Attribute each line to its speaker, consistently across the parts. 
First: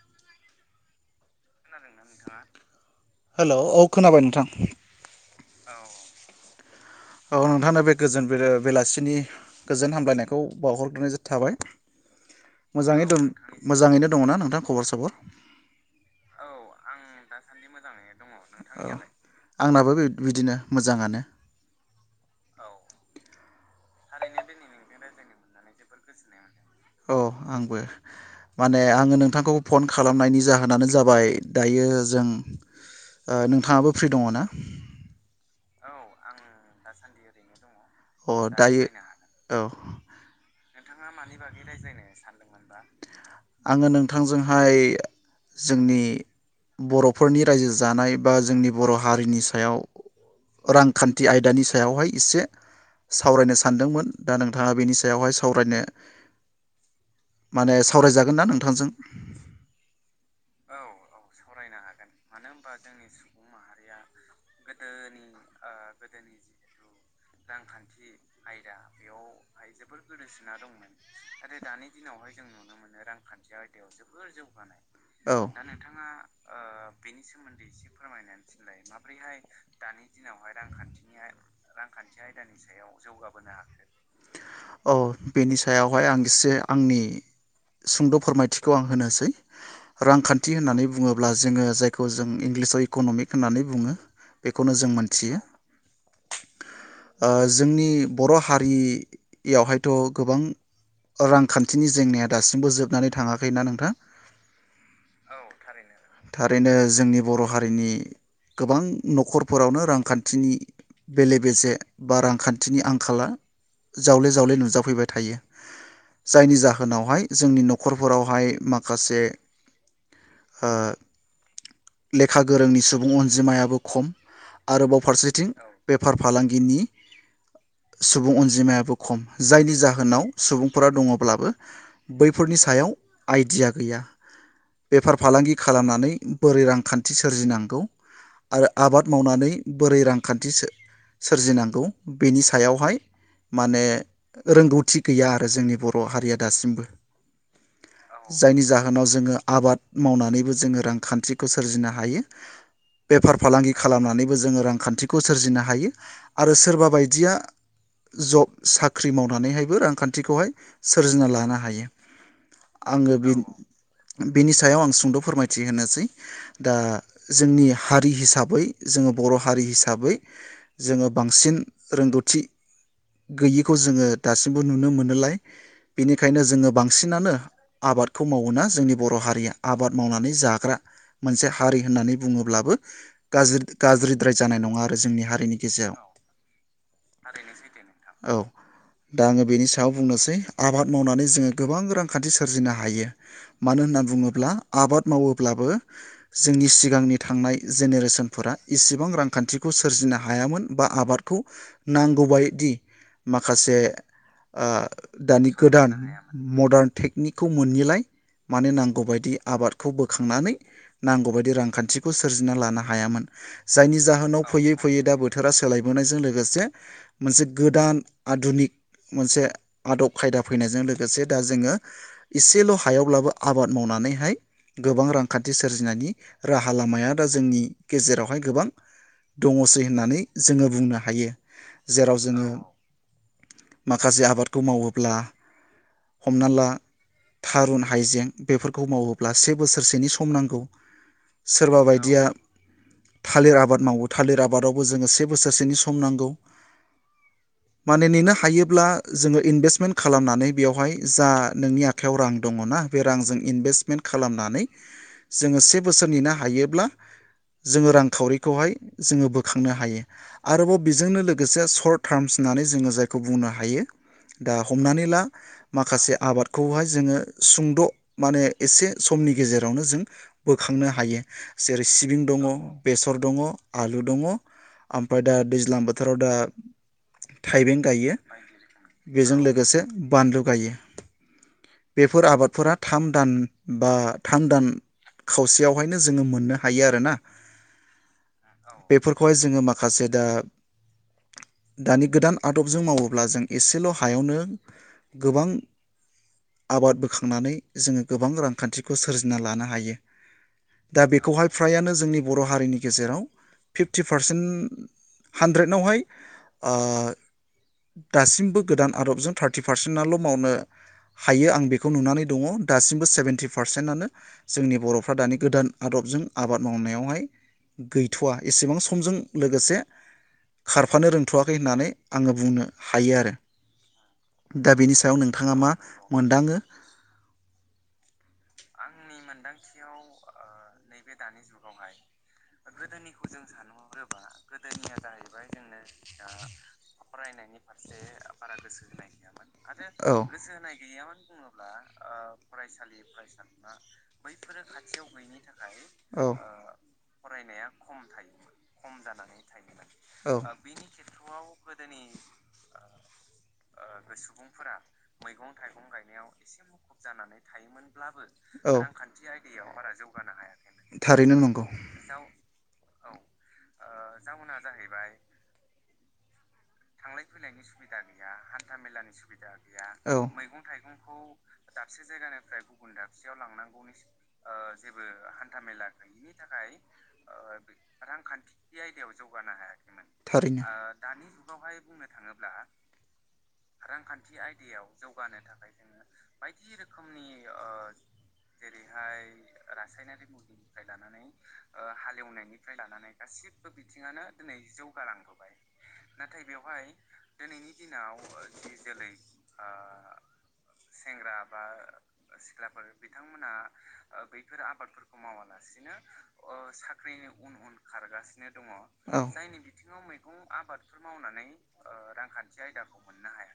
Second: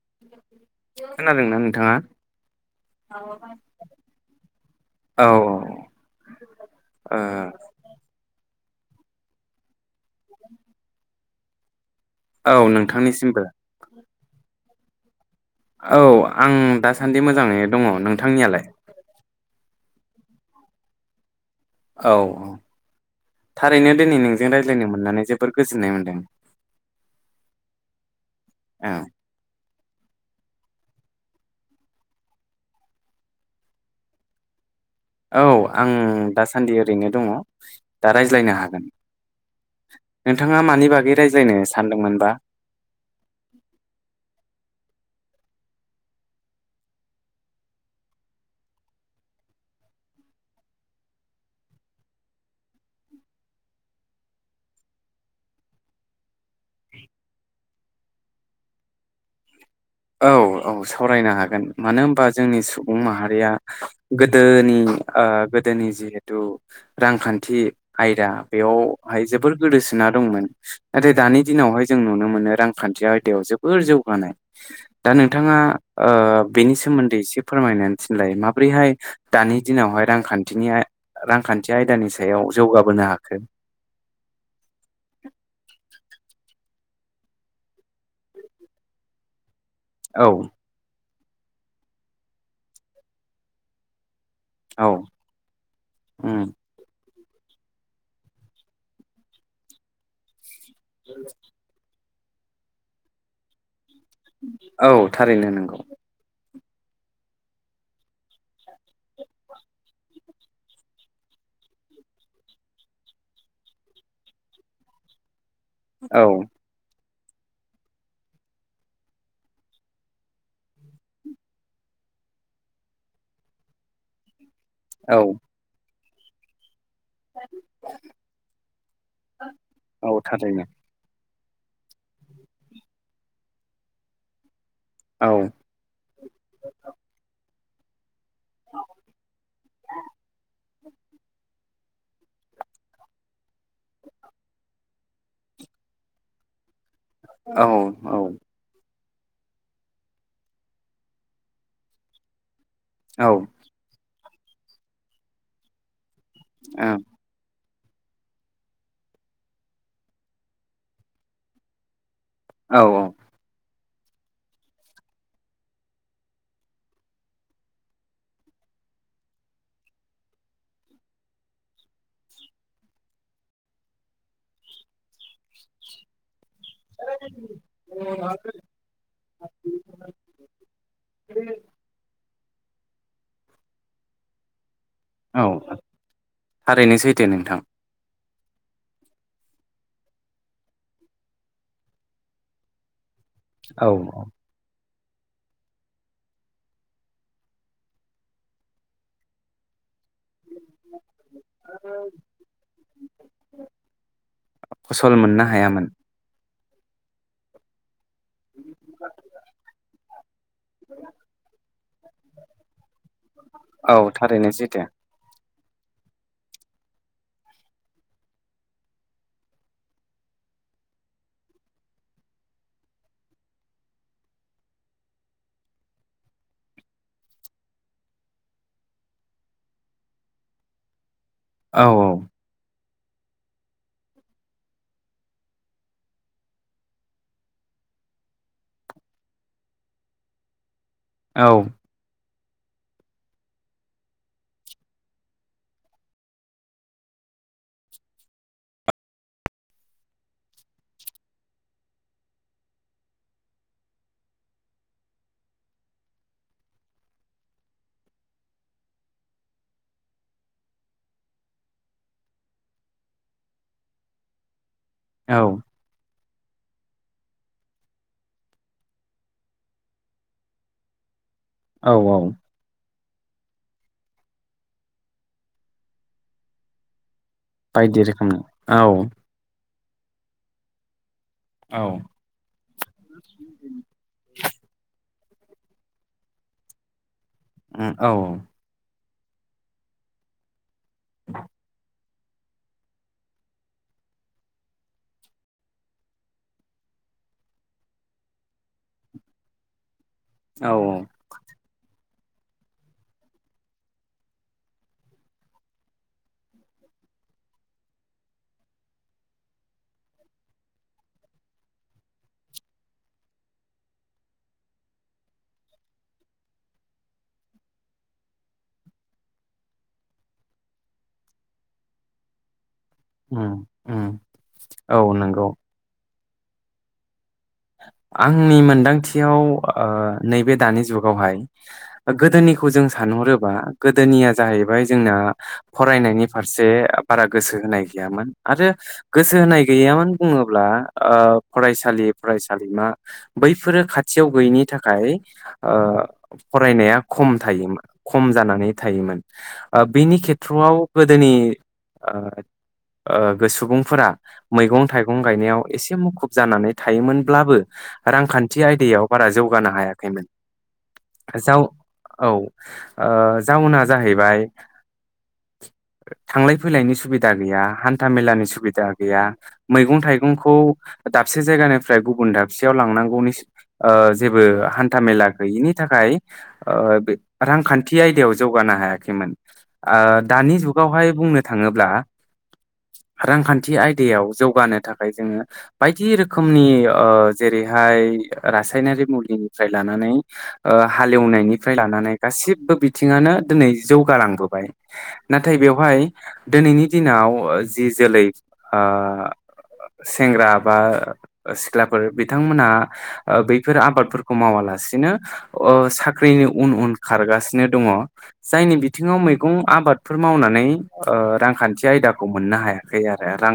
Speaker 1: ज [unintelligible]
Speaker 2: खोनादोंना नोंथाङा हेलौ औ खोनाबाय नोंथां
Speaker 1: औ
Speaker 2: औ औ नोंथां बे गोजोन बे बेलासिनि गोजोन हाम लायनायखौ बावहरग्रोनाय जाबाय थाबाय
Speaker 1: औ
Speaker 2: मोजाङै दं
Speaker 1: नोंथांनिसिमबो
Speaker 2: मोजाङैनो दङना नोंथा खबर सबर
Speaker 1: औ आं दास सान्दि मोजाङै दङ नोंथांनियालाय
Speaker 2: आंनाबो बिदिनो मोजाङानो
Speaker 1: औ औ थारैनो दिनै नोंजों रायज्लायनो मोननानै जोब बोर गोजोननाय मोनदों
Speaker 2: औ आंबो माने
Speaker 1: औ
Speaker 2: आङो नोंथांखौ फन खालामनायनि जा होनानो जाबाय दायो जों ओ नोंथाङाबो फ्रि दङ ना
Speaker 1: औ आं दासान्दि ओरैनो दङ दा
Speaker 2: अ
Speaker 1: रायज्लायनो हागोन
Speaker 2: दायो औ नोंथाङा मानि बागै रायजायनो सानदोंमोनबा आङो नोंथांजोंहाय जोंनि बर'फोरनि रायजो जानाय बा जोंनि बर' हारिनि सायाव रांखान्थि आयदानि सायावहाय एसे सावरायनो सानदोंमोन दा नोंथाङा बेनि सायावहाय सावरायनो माने सावरायजागोन ना नोंथांजों
Speaker 1: औ औ सावरायनो हागोन मानो होमबा जोंनि सुबुं माहारिया गोदोनि ओ गोदोनि जिहेथु रांखान्थि आयदा बेयावहाय जोबोर गोदोसोना दंमोन नाथाय दानि दिनावहाय जों नुनो मोनो रांखान्थि आयदायाव जोबोर जौगानाय दा नोंथाङा ओ बेनि सोमो
Speaker 2: बेनि सोमोन्दै एसे फोरमायनानै थिनलाय माब्रैहाय दानि दिनावहाय रांखान्थि आयदानि सायाव जौगाबोनो हाखो औ बेनि सायावहाय आं एसे आंनि सुंद' फोरमायथिखौ आं होनोसै
Speaker 1: औ
Speaker 2: रांखान्थि होननानै बुङो अब्ला जोङो जाय खौ जों इंलिसाव इकनमिक होन्नानै बुङो बेखौनो
Speaker 1: औ
Speaker 2: जों मोनथियो
Speaker 1: उम
Speaker 2: ओ जोंनि बर' हारियावहायथ' गोबां रांखान्थिनि जेंनाया दासिमबो जोबनानै थाङाखै ना नोंथां
Speaker 1: औ थारैनो नोंगौ
Speaker 2: बेनि थाखाय जोंनि बर' हारिनि गोबां नखरफोरावनो रांखान्थिनि बेले बेजे बा रांखान्थिनि आंखाला जावले जावले नुजाफैबाय थायो
Speaker 1: औ
Speaker 2: जायनि जाहोनावहाय जोंनि नखरफोरावहाय माखासे ओ लेखा गोरोंनि सुबुं अनजिमायाबो खम आरोबाव
Speaker 1: औ
Speaker 2: फारसेथिं बेफार फालांगिनि सुबुं अनजिमायाबो खम जायनि
Speaker 1: औ
Speaker 2: जाहोनाव
Speaker 1: थारैनो
Speaker 2: सुबुंफोरा दङब्लाबो बैफोरनि सायाव आइडिया गैया बेफार
Speaker 1: औ
Speaker 2: फालांगि खालामनानै बोरै रांखान्थि सोरजिनांगौ आरो आबाद मावनानै बोरै रांखान्थि सोर-सोरजिनांगौ बेनि सायावहाय माने रोंगौथि गैया आरो जोंनि बर' हारिया दासिमबो
Speaker 1: औ औ
Speaker 2: [unintelligible] जोङो आबाद मावनानैबो जोङो रां खानथिखौ सोरजिनो हायो
Speaker 1: औ
Speaker 2: बेफार फालांगि खालामनानै जोङो रांखानथिखौ सोरजिनो हायो आरो सोरबा बायदिया जब साख्रि मावनानैहायबो रांखानथिखौहाय सोरजिना लानो हायो
Speaker 1: औ
Speaker 2: आङो बिन बिनि सायाव आं सुंद' फोरमायथि होनो सै दा जोंनि हारि हिसाबै जोङो बर' हारि हिसाबै जोङो बांसिन रोंगौथि गैयिखौ जोङो दासिमबो नुनो मोनोलाय बेनिखायनो जोङो बांसिनानो आबादखौ मावोना जोंनि बर' हारिया आबाद मावनानै जाग्रा मोनसे हारि होननानै बुङोब्लाबो गाज्रि गाज्रिद्राय जानाय नङा आरो जोंनि
Speaker 1: औ
Speaker 2: हारिनि गेजेराव
Speaker 1: थारैनो सैथो नोंथां।
Speaker 2: औ दा आङो बेनि सायाव बुंनोसै आबाद मावनानै जोङो गोबां रांखानथि सोरजिनो हायो। मानो
Speaker 1: औ
Speaker 2: होनना बुङोब्ला आबाद मावोब्लाबो जोंनि सिगांनि थांनाय जेनेरेसनफोरा इसेबां रांखानथिखौ सो सोरजिनो हायामोन बा आबादखौ नांगौबायदि माखासे ओ
Speaker 1: फसल मोननो
Speaker 2: दानि
Speaker 1: हायामोन।
Speaker 2: गोदान मदार्न टेकनिक खौ मोनिलाय माने नांगौ बायदि आबादखौ बो खांनानै नांगौ बायदि रांखानथिखौ सोरजिना लानो हायामोन
Speaker 1: औ
Speaker 2: जायनि जाहोनाव
Speaker 1: थारैनो
Speaker 2: फैयै
Speaker 1: सैथो।
Speaker 2: फैयै दा बो थोरा सोलायबोनायजों लोगोसे मोनसे गोदान आदुनिक मोनसे आदब खायदा फैनायजों लोगोसे दा जोङो एसेल' हायावब्लाबो आबाद मावनानैहाय गोबां रां खानथि सोरजिनायनि राहा लामाया दा जोंनि गेजेरावहाय गोबां दङसै होननानै जोङो बुंनो हायो।
Speaker 1: औ
Speaker 2: जेराव जोङो माखासे आबादखौ मावोब्ला हमना ला थारुन हाइजें बेफोरखौ मावोब्ला से बोसोरसेनि खम नांगौ।
Speaker 1: औ
Speaker 2: सोरबा बायदिया थालिर आबाद मावो थालिर आबादावबो जोङो से बोसोरसेनि सम नांगौ माने नेनो हायोब्ला जोङो इनभेस्टमेन्ट खालामनानै बेवहाय जा नोंनि आखायाव रां दङना बे रांजों इनभेस्टमेन्ट खालामनानै जोङो से बोसोर नेनो हायोब्ला जोङो रांखावरिखौहाय जोङो बोखांनो हायो आरोबाव बेजोंनो लोगोसे शर्ट टार्म्स होननानै जोङो जायखौ बुंनो हायो। दा हमनानै ला
Speaker 1: औ
Speaker 2: माखासे आबाद खौहाय जोङो सुंद' माने एसे समनि गेजे रावनो जों बोखांनो हायो। जेरै
Speaker 1: औ
Speaker 2: सिबिं
Speaker 1: औ
Speaker 2: दङ बे सर दङ आलु दङ ओमफ्राय दा दैज्लां बोथोराव दा थाइबें
Speaker 1: बायदि
Speaker 2: गायो
Speaker 1: रोखोमनि औ
Speaker 2: बेजों लोगोसे बानलु गायो।
Speaker 1: औ
Speaker 2: बेफोर आबादफोरा थाम दान बा थाम दान खावसेयावहायनो जोङो मोननो हायो आरोना।
Speaker 1: ओ औ
Speaker 2: बेफोरखौहाय जोङो माखासे दा दानि गोदान आदबजों मावोब्ला जों एसेल' हायावनो गोबां आबाद बोखांनानै जोङो गोबां रांखान्थि खौ सोरजिना लानो हायो।
Speaker 1: औ
Speaker 2: दा बेखौहाय फ्रायानो जोंनि बर' हारिनि गेजेराव फिफ्टि पारसेन हानद्रेदावहाय ओ दासिमबो गोदान आदबजों थार्टि पारसेटल' मावनो हायो आं बेखौ नुनानै दङ दासिमबो सेभटिब पारसेन्टनो जोंनि बर'फ्रा दानि गोदान आदबजों आबाद मावनायावहाय गैथ'वा एसेबां समजों लोगोसे खारफानो रोंथ'वाखै होननानै आङो बुंनो हायो आरो
Speaker 1: उम उम
Speaker 2: दा बेनि
Speaker 1: औ
Speaker 2: सायाव
Speaker 1: नंगौ
Speaker 2: नोंथाङा मा मोनदाङो
Speaker 1: आंनि मोनदांथियाव ओ नैबे दानि जुगावहाय गोदोनिखौ जों सानहरोबा गोदोनिया जाहैबाय जोंना फरायनायनि फारसे बारा गोसो होनाय गैयामोन आरो गोसो होनाय गैयामोन
Speaker 2: गोसो
Speaker 1: बुङोब्ला ओ फरायसालि फरायसालिमा बैफोरो खाथियाव गैयिनि थाखाय ओ
Speaker 2: ओ
Speaker 1: फरायनाया खम थायोमोन खम जानानै थायोमोन ओ बिनि खेथ्र'आव गोदोनि ओ ओ सुबुंफोरा मैगं थाइगं गायनायाव एसे मुखुब जानानै थायोमोनब्लाबो रांखान्थि आयदायाव बारा जौगानो हायाखैमोन।
Speaker 2: थारैनो
Speaker 1: जाउ
Speaker 2: नंगौ
Speaker 1: औ ओ जाउना जाहैबाय थांलाय फैनायनि सुबिदा गैया हान्था मेलानि सुबिदा गैया मैंगं
Speaker 2: औ
Speaker 1: थायगंखौ दसे जायगानिफ्राय गुबुन दाबसेयाव लांनांगौनि ओ जेबो हान्था मेला गैयिनि थाखाय ओ रांखान्थि आयदायाव जौगानो हायाखैमोन ओ दानि
Speaker 2: थारैनो
Speaker 1: जुगावहाय बुंनो थांब्ला थाङोब्ला रांखान्थि आयदायाव जौगानो थाखाय जोङो बायदि रोखोम रोखोमनि ओ जेरैहाय रासायनारि मुलिनिफ्राय लानानै ओ हालेवनायनिफ्राय लानानै गासिबो बिथिङानो दिनै जौगालांबोबाय नाथाय बेवहाय दिनैनि दिनाव जि जोलै ओ सेंग्रा बा सिख्लाफोर बिथांमोनहा बैफोर आबादफोरखौ मावालासिनो ओ साख्रिनि उन उन खारगासिनो दङ जायनि बिथिङाव मैगं आबादफोर मावनानै रांखान्थि आयदाखौ मोननो हायाखै आरो रां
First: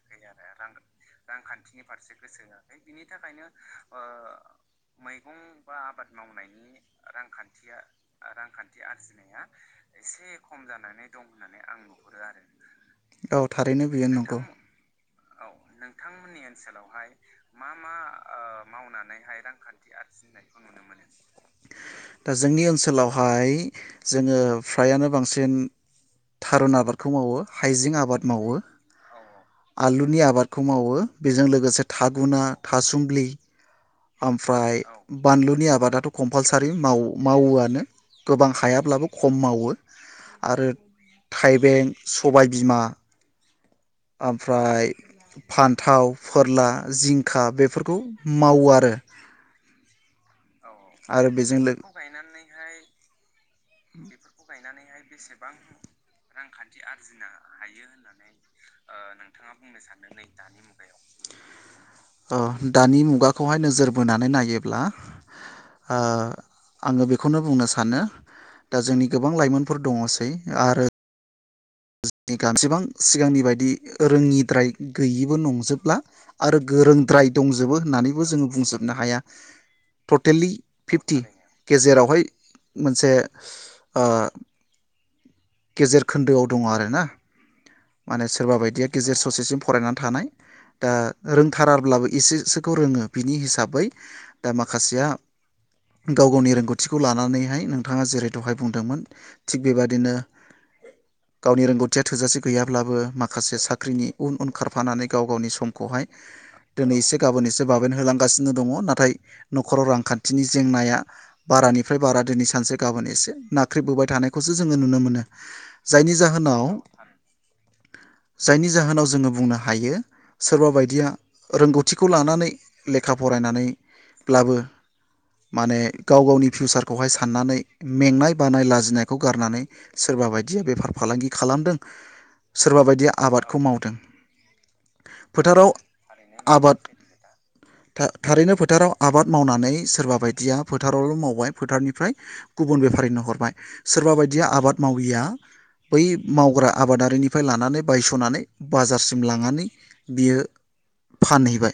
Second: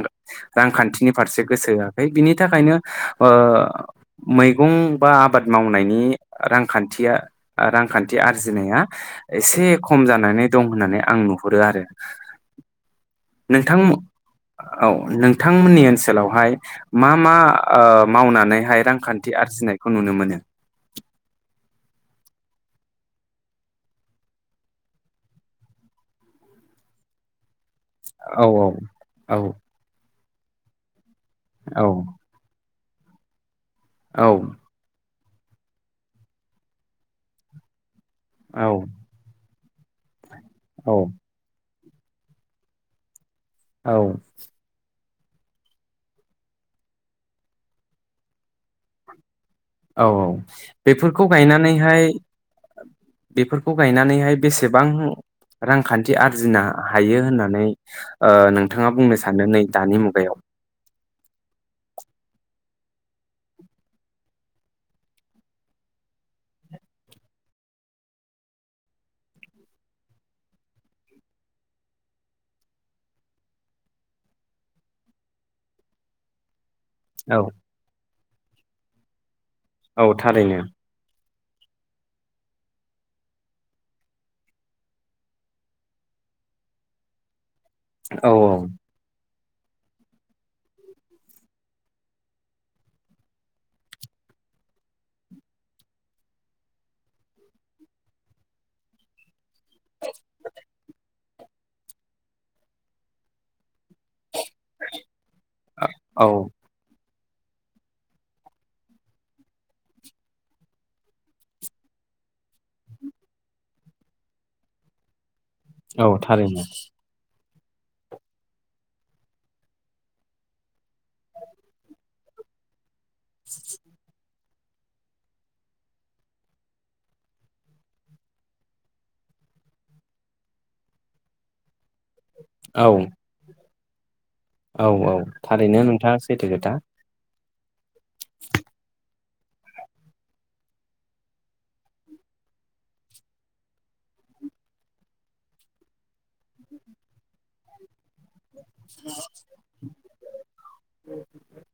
Speaker 1: रांखान्थिनि फारसे गोसो होआखै बिनि बिनि थाखायनो ओ मैगं बा आबाद मावनायनि रांखान्थिया रांखान्थि आरजिनाया एसे खम जानानै दं होननानै आं नुहरो आरो
Speaker 2: औ
Speaker 1: नोंथां
Speaker 2: थारैनो बेयो
Speaker 1: औ नोंथांमोननि ओनसोलावहाय
Speaker 2: माय
Speaker 1: मा
Speaker 2: मा मा ओ
Speaker 1: मावनानैहाय रांखान्थि
Speaker 2: मावनानैहाय
Speaker 1: आरजिनायखौ
Speaker 2: रांखान्थि
Speaker 1: नुनो मोनो?
Speaker 2: आरजिनायखौ नुनो मोनो। दा जोंनि ओनसोलावहाय जोङो फ्रायानो बांसिन थारुन आबाद खौ मावो। हाइजें आबाद
Speaker 1: औ
Speaker 2: मावो
Speaker 1: औ
Speaker 2: आलुनि आबाद खौ मावो बेजों लोगोसे
Speaker 1: औ
Speaker 2: थागुना थासुमलि ओमफ्राय बानलुनि आबादाथ' कम्पालसारि मावोआनो गोबां
Speaker 1: औ
Speaker 2: हायाब्लाबो खम मावो। आरो
Speaker 1: औ
Speaker 2: थाइबें सबाय बिमा
Speaker 1: औ
Speaker 2: ओमफ्राय फान्थाव फोरला जिंखा बेफोरखौ माव दो
Speaker 1: औ औ बेफोरखौ
Speaker 2: लो
Speaker 1: गायनानैहाय बेफोर गायनानैहाय बे बेसेबां रांखान्थि आरजिनो हायो होननानै आ नों
Speaker 2: नोंथाङा बुंनो सानो नै दानि मुगायाव ऐ दानि मुगाखौहाय नोजोर बोनानै नायोब्ला ओ आङो बेखौनो बुंनो सानो दा जोंनि गोबां लाइमोनफोर दङसै आरो [unintelligible] सेबां सिगांनि बायदि रोङिद्राय गैयिबो नंजोबला आरो गोरोंद्राय
Speaker 1: औ
Speaker 2: दंजोबो होननानैबो जोङो बुंजोबनो हाया
Speaker 1: औ
Speaker 2: टटेलि
Speaker 1: थारैनो
Speaker 2: फिफ्टि गेजेरावहाय मोनसे ओ गेजेर खोन्दोआव दङ आरो ना माने
Speaker 1: औ
Speaker 2: सोरबा बायदिया गेजेर ससेसिम फरायनानै थानाय दा रोंथाराब्लाबो एसेसोखौ रोङो बिनि हिसाबै दा माखासेया गाव गावनि रोंगौथिखौ लानानैहाय नोंथाङा जेरै दहाय बुंदोंमोन थिग बेबादिनो गावनि रोंगौथिया थोजासे गैयाब्लाबो माखासे स साख्रिनि उन उन खारफानानै गाव गावनि समखौहाय
Speaker 1: औ
Speaker 2: दिनै एसे गाबोन एसे बाबेन होलांगासिनो दङ नाथाय न'खराव रांखान्थिनि जेंनाया बारानिफ्राय बारा दिनै सानसे गाबोन एसे नाख्रेबोबाय थानायखौसो जोङो नुनो मोनो
Speaker 1: औ
Speaker 2: जायनि
Speaker 1: थारैनो
Speaker 2: जाहोनाव जायनि जाहोनाव जोङो बुंनो हायो सोरबा बायदिया रोंगौथिखौ लानानै लेखा फरायनानै ब्लाबो माने गाव गावनि फिउसारखौहाय साननानै मेंनाय बानाय लाजिनायखौ गारनानै सोरबा बायदिया बेफार फालांगि खालामदों सोरबा
Speaker 1: औ
Speaker 2: बायदिया आबादखौ माव [unintelligible]
Speaker 1: औ औ थारैनो नोंथाङा सैथो खोथा
Speaker 2: था-थारैनो फोथाराव आबाद मावनानै सोरबा बायदिया फोथारावल' मावबाय फोथारनिफ्राय गुबुन बेफारिनो हरबाय सोरबा बायदिया आबाद माविया बै मावग्रा आबादारिनि निफाय लानानै बायस'नानै बाजारसिम लांनानै बियो फानहैबाय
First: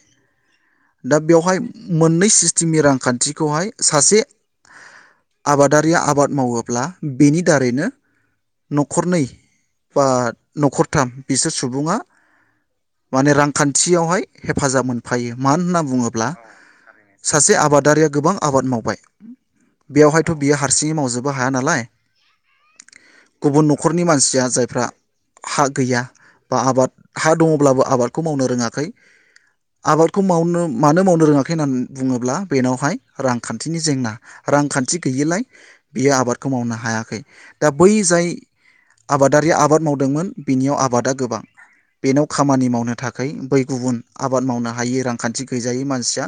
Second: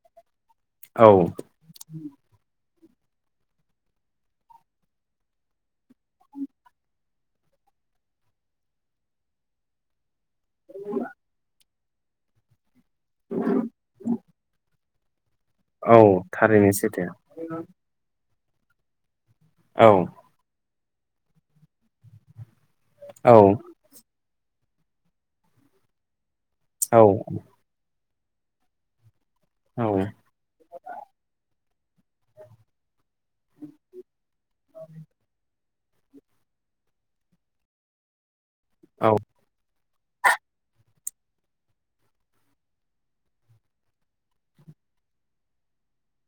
Speaker 1: औ
Speaker 2: दा बेवहाय मोननै सिस्टेमनि रां खान्थिखौहाय सासे आबादारिया आबाद मावोब्ला बेनि दारैनो न'खरनै बा न'खरथाम बिसोर सुबुङा [inaudible] माने रांखान्थियावहाय हेफाजाब मोन फायो मानो होनना
Speaker 1: औ
Speaker 2: बुङोब्ला
Speaker 1: थारैनो सैथो
Speaker 2: सासे आबादारिया गोबां आबाद मावबाय
Speaker 1: औ
Speaker 2: बेवहायथ' बियो हा सिंयै मावजोबनो हाया नालाय
Speaker 1: औ
Speaker 2: गुबुन न'खरनि मानसिया जाय फ्रा हा गैया बा आबाद
Speaker 1: औ
Speaker 2: हा दङब्लाबो आबाद खौ मावनो रोङाखै आबादखौ मावनो मानो मावनो रोङाखै होनना बुङोब्ला बेनावहाय रांखान्थिनि जेंना रांखान्थि गैयिलाय बियो आबादखौ मावनो हायाखै दा बै जाय
Speaker 1: औ
Speaker 2: आबादारि आबाद दोंमोन बिनियाव आबादा गोबां बेनाव खामानि मावनो थाखाय बै गुबुन आबाद मावनो हायै रांखान्थि गैजायै मानसिया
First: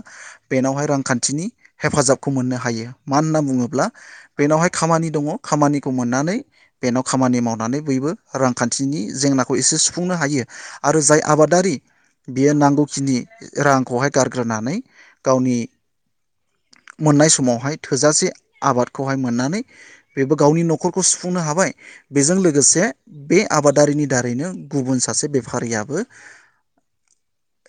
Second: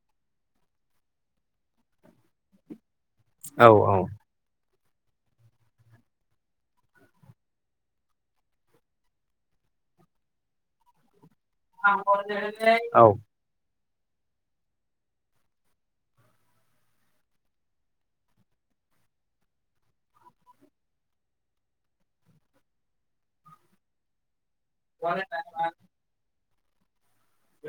Speaker 2: बेनावहाय रांखान्थिनि हेफाजाबखौ मोननो हायो। मा होनना
Speaker 1: औ
Speaker 2: बुङोब्ला
Speaker 1: औ
Speaker 2: बेनावहाय खामानि दङ खामानिखौ मोननानै बेनाव खामानि मावनानै बैबो रांखान्थिनि जेंनाखौ एसे सुफुंनो हायो आरो जाय आबा दारि बियो नांगौखिनि
Speaker 1: थारैनो
Speaker 2: रां खौहाय गारग्रोनानै गावनि मोननाय समावहाय थोजासे आबादखौहाय मोननानै बेबो गावनि न'खरखौ सुफुंनो हाबाय बेजों लोगोसे बे आबादारिनि दारैनो गुबुन सासे बेफारियाबो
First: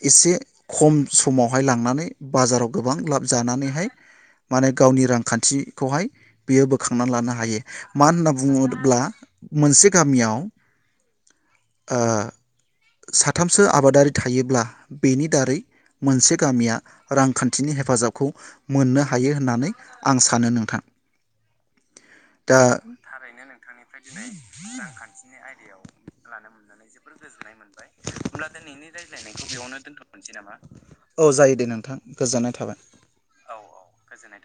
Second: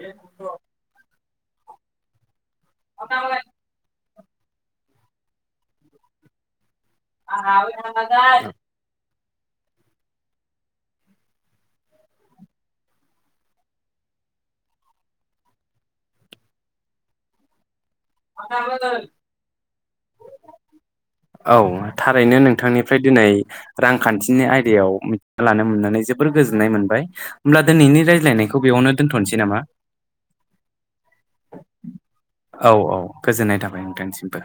Speaker 2: एसे खम समावहाय लांनानै बाजाराव गोबां लाब जानानैहाय माने गावनि रांखान्थिखौहाय बियो बो खांना लानो हायो मानो होनना बुङोब्ला मोनसे गामियाव ओ साथामसो आबादारि थायोब्ला बेनि दारै मोनसे गामिया रांखान्थिनि हे
Speaker 1: [unintelligible]
Speaker 2: आं सानो नोंथां
Speaker 1: औ थारैनो
Speaker 2: दा
Speaker 1: नोंथांनिफ्राय दिनै रांखान्थिनि आय
Speaker 2: रांखान्थिनि आयदायाव लानो मोननानै
Speaker 1: मोनबाय
Speaker 2: जोबोर गोजोननाय
Speaker 1: होमब्ला
Speaker 2: मोनबाय
Speaker 1: दिनैनि रायज्लायनायखौ
Speaker 2: अब्लाथाय नोंनि
Speaker 1: बेयावनो दोनथ'नोसै
Speaker 2: रायज्लायनायखौ
Speaker 1: नामा
Speaker 2: बेयावनो दोनथ'फिनोसै नामा औ जायो दे नोंथां गोजोननाय
Speaker 1: औ
Speaker 2: थाबाय
Speaker 1: औ गोजोननाय थाबाय नोंथांसिमबो